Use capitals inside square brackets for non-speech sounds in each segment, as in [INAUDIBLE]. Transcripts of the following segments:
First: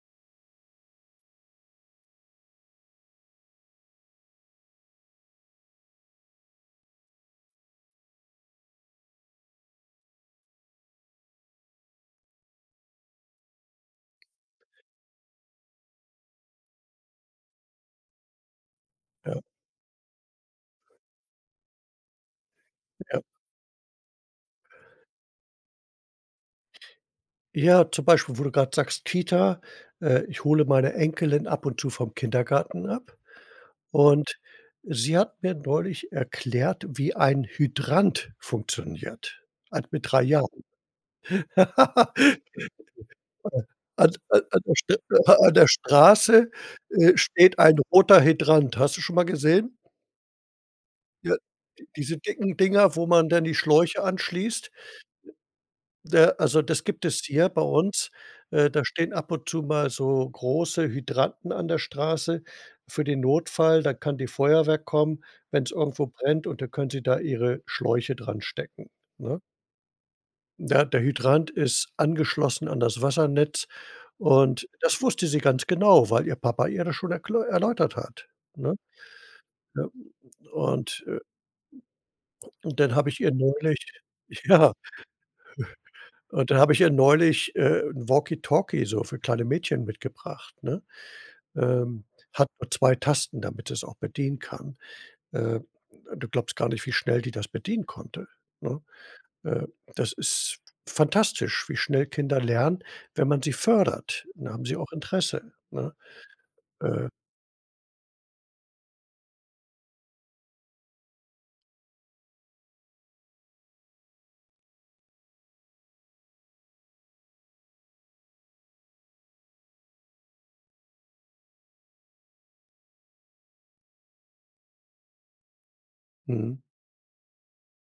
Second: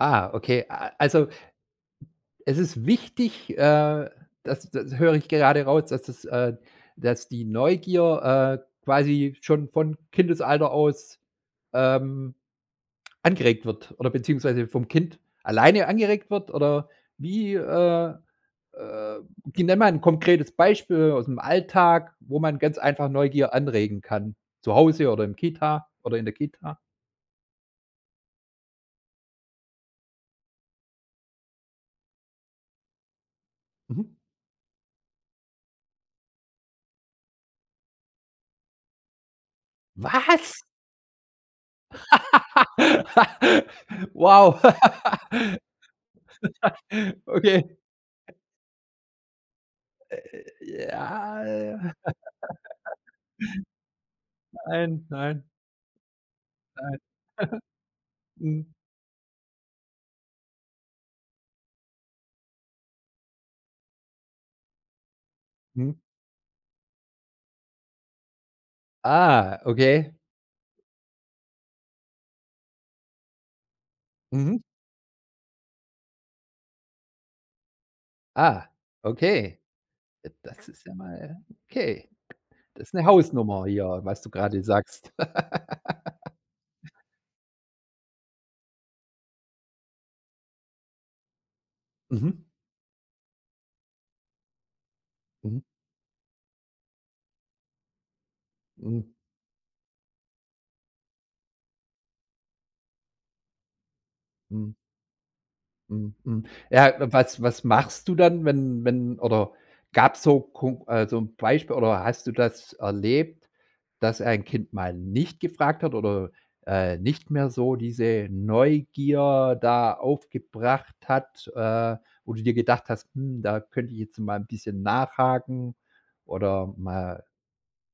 Ah, okay. A also, es ist wichtig, äh, das das höre ich gerade raus, dass das äh, dass die Neugier, äh, quasi schon von Kindesalter aus, ähm, angeregt wird oder beziehungsweise vom Kind alleine angeregt wird? Oder wie, äh äh, Ja. gi nenn mal 'n konkretes Beispiel aus'm Alltag, wo man ganz einfach Ja. Neugier anregen kann zu Hause oder im Kita oder in der Kita? Ja, zum Beispiel, wo du grad sagst, Kita äh, ich hole meine Enkelin ab und zu vom Kindergarten ab, Mhm. und sie hat mir neulich erklärt, wie ein Hydrant funktioniert also mit 3 Jahren. Was? [LAUGHS] [LAUGHS] An an Wow. an der St an [LAUGHS] der Straße, äh, steht Okay. ein roter Hydrant, hast du schon mal gesehen? Äh, Ja, ja? [CHUCKLES] diese dicken Dinger, wo man dann die Schläuche anschließt? Nein, nein. Ne, also Nein. das [CHUCKLES] gibt es hier bei uns. Äh, Mhm. da stehen ab und zu mal so große Hydranten an der Straße für den Notfall. Dann kann die Feuerwehr kommen, wenn's Mhm. irgendwo brennt, und da können sie da ihre Schläuche dranstecken, ne? Ah, okay. Ne, der Hydrant ist angeschlossen an das Wassernetz Mhm. und das wusste sie ganz genau, weil ihr Papa ihr das schon erkl erläutert hat, Ah, ne? okay. Ja, Das ist ja und, äh mal okay. und Das ist dann 'ne habe ich ihr Hausnummer hier, neulich was du gerade ja, sagst. [LAUGHS] hm, und dann habe ich ihr neulich, äh, 'n Walkie-Talkie so für kleine Mädchen mitgebracht, ne? Ähm, Mhm. hat nur 2 Tasten, damit sie es auch bedienen kann äh, Mhm. du glaubst gar nicht, wie schnell die das bedienen konnte, ne? Hm. Äh, das ist fantastisch, wie schnell Kinder lernen, wenn man sie fördert. Dann haben Mhm. sie auch Interesse, ne? Mhm, mhm. Ja, Äh. was was machst du dann, wenn wenn oder gab's so kon also 'n Beispiel oder hast du das erlebt, dass ein Kind mal nicht gefragt hat oder, äh, nicht mehr so diese Neugier da aufgebracht hat, äh, wo du dir gedacht hast: „Hm, da könnte ich jetzt mal 'n bisschen nachhaken”, Mhm. oder mal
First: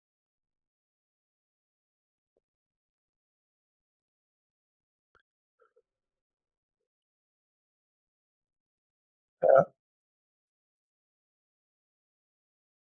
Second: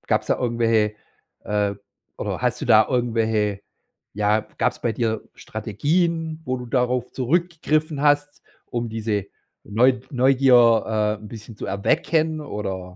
gab's da irgendwelche äh, oder hast du da irgendwelche ja, gab's bei dir Strategien, wo du darauf zurückgegriffen hast, um diese Ja. Neu Neugier, äh, 'n bisschen zu erwecken oder?